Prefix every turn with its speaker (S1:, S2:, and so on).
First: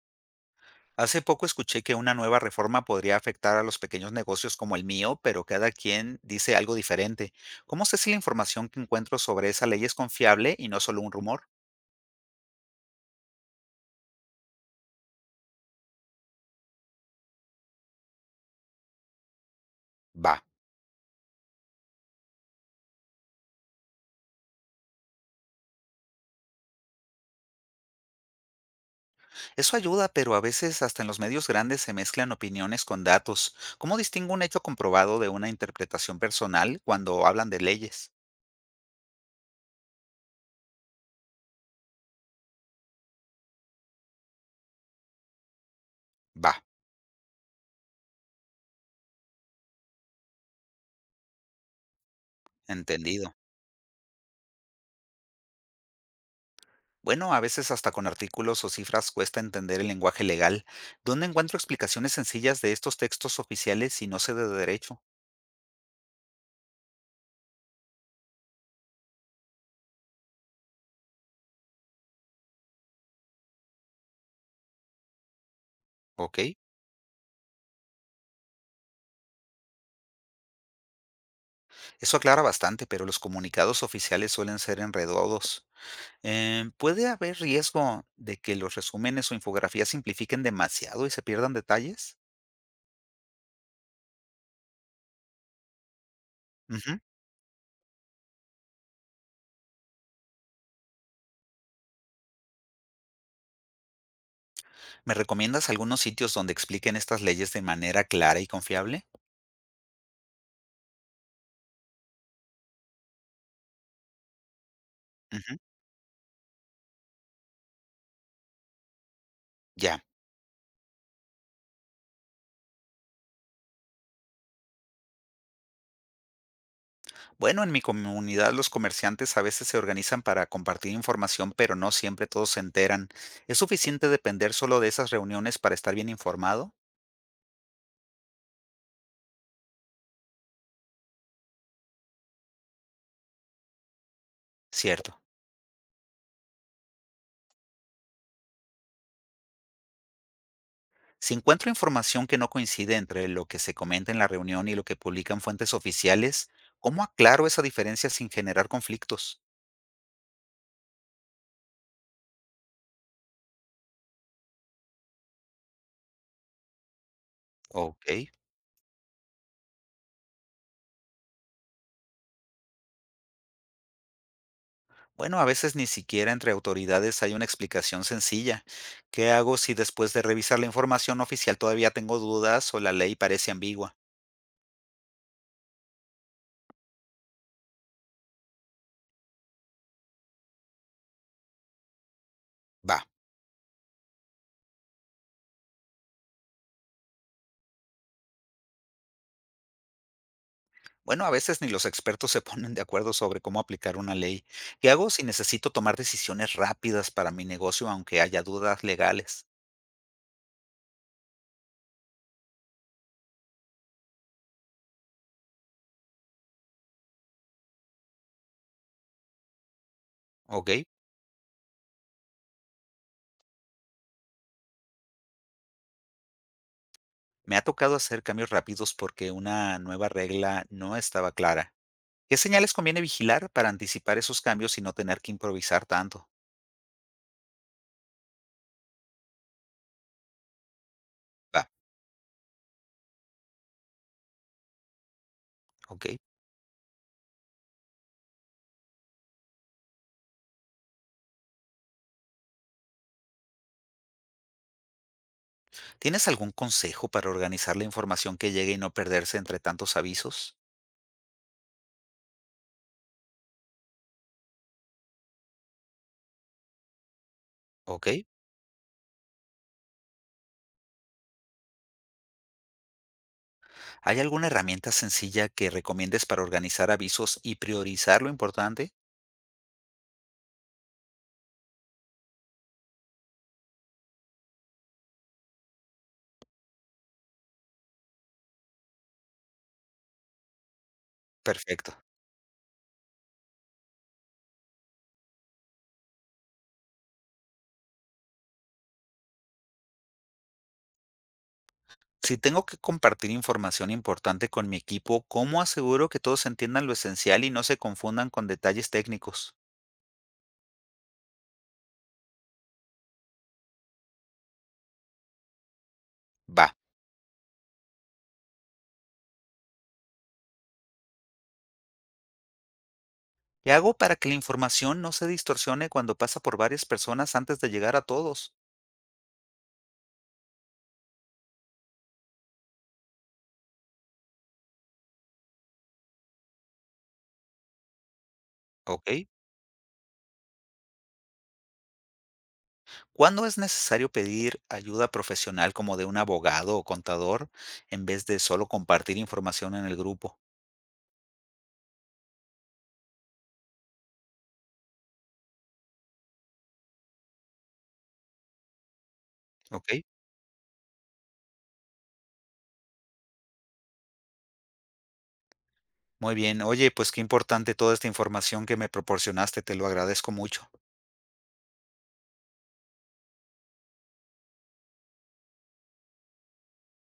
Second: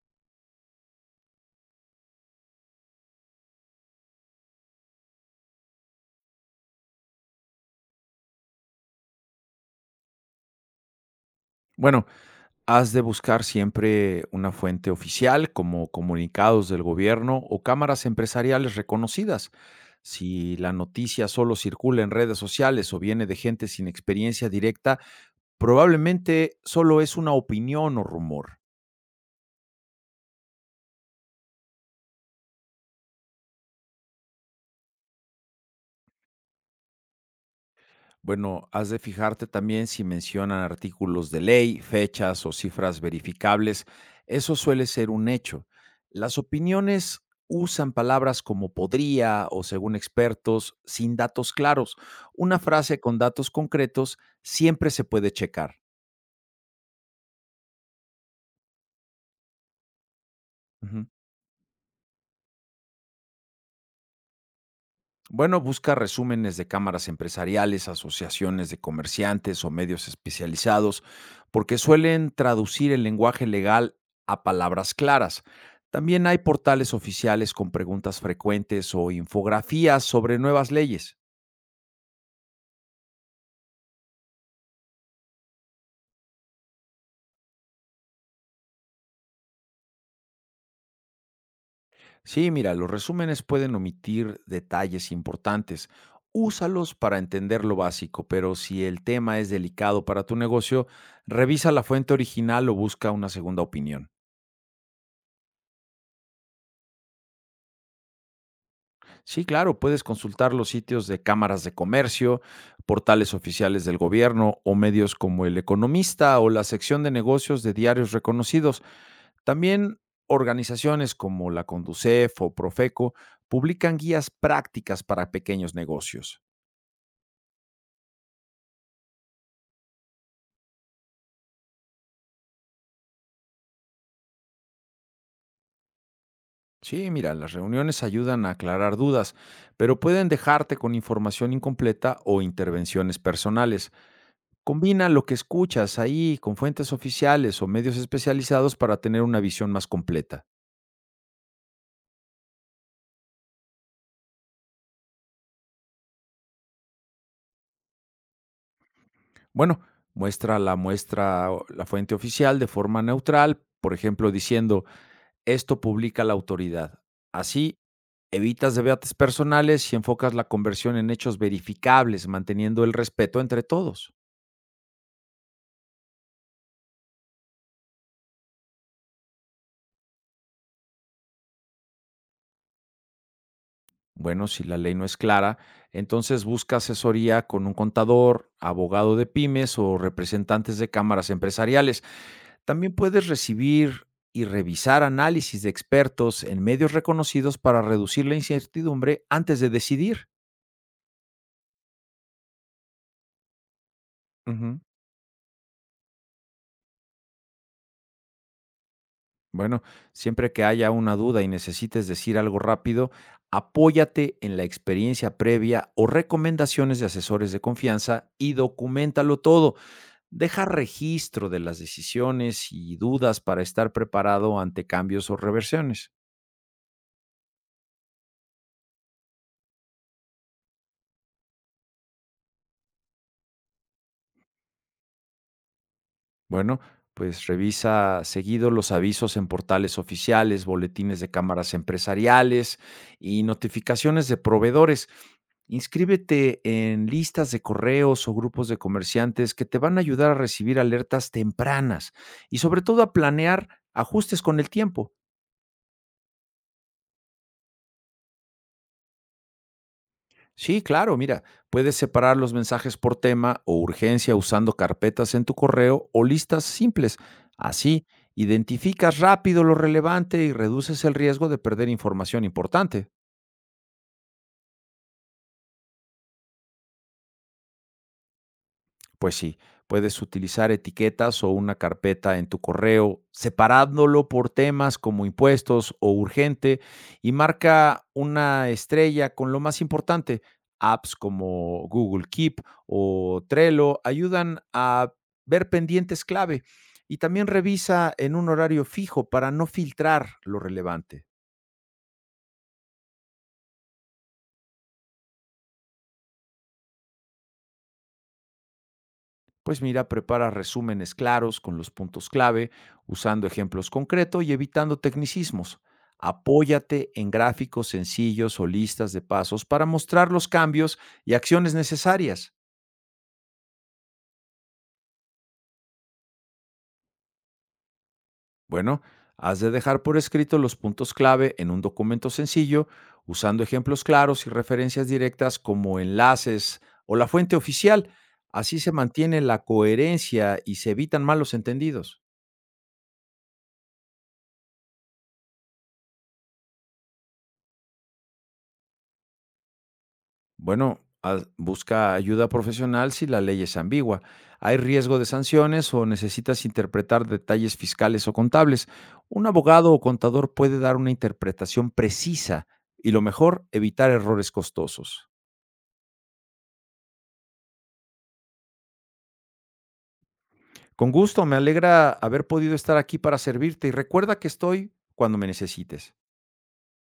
S1: Hace poco escuché que una nueva reforma podría afectar a los pequeños negocios como el mío, pero cada quien dice algo diferente. ¿Cómo sé si la información que encuentro sobre esa ley es confiable y no solo un rumor?
S2: Bueno, has de buscar siempre una fuente oficial como comunicados del gobierno o cámaras empresariales reconocidas.
S1: Va.
S2: Si la noticia solo circula en redes sociales o viene de gente sin experiencia directa, probablemente solo es una opinión o rumor.
S1: Eso ayuda, pero a veces hasta en los medios grandes se mezclan opiniones con datos. ¿Cómo distingo un hecho comprobado de una interpretación personal cuando hablan de leyes?
S2: Bueno, has de fijarte también si mencionan artículos de ley, fechas o cifras verificables. Eso suele ser un hecho. Las
S1: Va.
S2: opiniones usan palabras como podría o según expertos sin datos claros. Una frase con
S1: Entendido.
S2: datos concretos siempre se puede checar.
S1: Bueno, a veces hasta con artículos o cifras cuesta entender el lenguaje legal.
S2: Ujú.
S1: ¿Dónde encuentro explicaciones sencillas de estos textos oficiales si no sé de derecho?
S2: Bueno, busca resúmenes de cámaras empresariales, asociaciones de comerciantes o medios especializados, porque suelen traducir el lenguaje legal a palabras claras. También hay
S1: Ok,
S2: portales oficiales con preguntas frecuentes o infografías sobre nuevas leyes.
S1: eso aclara bastante, pero los comunicados oficiales suelen ser enredados. ¿Puede haber riesgo de que los resúmenes o infografías simplifiquen demasiado y se pierdan detalles?
S2: Sí, mira, los resúmenes pueden omitir detalles importantes. Úsalos
S1: Ujú.
S2: para entender lo básico, pero si el tema es delicado para tu negocio, revisa la fuente original o busca una segunda opinión.
S1: ¿Me recomiendas algunos sitios donde expliquen estas leyes de manera clara y confiable?
S2: Sí, claro, puedes consultar los sitios de cámaras de comercio, portales oficiales del gobierno o medios como
S1: Ujú.
S2: El Economista o la sección de negocios de diarios reconocidos. También
S1: Ya.
S2: organizaciones como la Conducef o Profeco publican guías prácticas para pequeños negocios.
S1: Bueno, en mi comunidad los comerciantes a veces se organizan para compartir información, pero no siempre todos se enteran. ¿Es suficiente depender solo de esas reuniones para estar bien informado?
S2: Sí, mira, las reuniones ayudan a aclarar dudas, pero pueden dejarte con información incompleta o intervenciones personales. Combina
S1: Cierto.
S2: lo que escuchas ahí con fuentes oficiales o medios especializados para tener una visión más completa.
S1: Si encuentro información que no coincide entre lo que se comenta en la reunión y lo que publican fuentes oficiales, ¿cómo aclaro esa diferencia sin generar conflictos?
S2: Bueno, muestra o la fuente oficial de forma neutral, por ejemplo, diciendo esto publica la autoridad. Así
S1: Ok.
S2: evitas debates personales y enfocas la conversión en hechos verificables, manteniendo el respeto entre todos.
S1: Bueno, a veces ni siquiera entre autoridades hay una explicación sencilla. ¿Qué hago si después de revisar la información oficial todavía tengo dudas o la ley parece ambigua?
S2: Bueno, si la ley no es clara, entonces busca asesoría con un contador, abogado de pymes o representantes de cámaras empresariales. También
S1: Va.
S2: puedes recibir y revisar análisis de expertos en medios reconocidos para reducir la incertidumbre antes de decidir.
S1: Bueno, a veces ni los expertos se ponen de acuerdo sobre cómo aplicar una ley.
S2: Ujú.
S1: ¿Qué hago si necesito tomar decisiones rápidas para mi negocio aunque haya dudas legales?
S2: Bueno, siempre que haya una duda y necesites decir algo rápido, apóyate en la experiencia previa o recomendaciones de asesores de confianza y documentalo todo. Deja
S1: Ok.
S2: registro de las decisiones y dudas para estar preparado ante cambios o reversiones.
S1: Me ha tocado hacer cambios rápidos porque una nueva regla no estaba clara. ¿Qué señales conviene vigilar para anticipar esos cambios y no tener que improvisar tanto?
S2: Bueno, pues revisa seguido los avisos en portales oficiales, boletines de
S1: Va,
S2: cámaras empresariales y notificaciones de proveedores.
S1: ok.
S2: Inscríbete en listas de correos o grupos de comerciantes que te van a ayudar a recibir alertas tempranas y sobre todo a planear ajustes con el tiempo.
S1: ¿Tienes algún consejo para organizar la información que llegue y no perderse entre tantos avisos?
S2: Sí, claro, mira, puedes separar los mensajes por tema o urgencia usando carpetas en tu correo o listas simples. Así,
S1: Ok.
S2: identificas rápido lo relevante y reduces el riesgo de perder información importante.
S1: ¿Hay alguna herramienta sencilla que recomiendes para organizar avisos y priorizar lo importante?
S2: Pues sí, puedes utilizar etiquetas o una carpeta en tu correo, separándolo por temas como impuestos o urgente, y marca una estrella con lo más importante. Apps como
S1: Perfecto.
S2: Google Keep o Trello ayudan a ver pendientes clave y también revisa en un horario fijo para no filtrar lo relevante.
S1: Si tengo que compartir información importante con mi equipo, ¿cómo aseguro que todos entiendan lo esencial y no se confundan con detalles técnicos?
S2: Pues mira, prepara resúmenes claros con los puntos clave, usando ejemplos concretos y evitando tecnicismos.
S1: Va.
S2: Apóyate en gráficos sencillos o listas de pasos para mostrar los cambios y acciones necesarias.
S1: ¿Qué hago para que la información no se distorsione cuando pasa por varias personas antes de llegar a todos?
S2: Bueno, has de dejar por escrito los puntos clave en un documento sencillo, usando ejemplos claros y referencias directas como enlaces o la fuente oficial. Así se
S1: ¿Ok?
S2: mantiene la coherencia y se evitan malos entendidos.
S1: ¿Cuándo es necesario pedir ayuda profesional como de un abogado o contador en vez de solo compartir información en el grupo?
S2: Bueno, busca ayuda profesional si la ley es ambigua, hay riesgo de sanciones o necesitas interpretar detalles fiscales o contables. Un abogado o
S1: ¿Ok?
S2: contador puede dar una interpretación precisa y lo mejor, evitar errores costosos.
S1: Muy bien. Oye, pues qué importante toda esta información que me proporcionaste. Te lo agradezco mucho.
S2: Con gusto, me alegra haber podido estar aquí para servirte y recuerda que estoy cuando me necesites.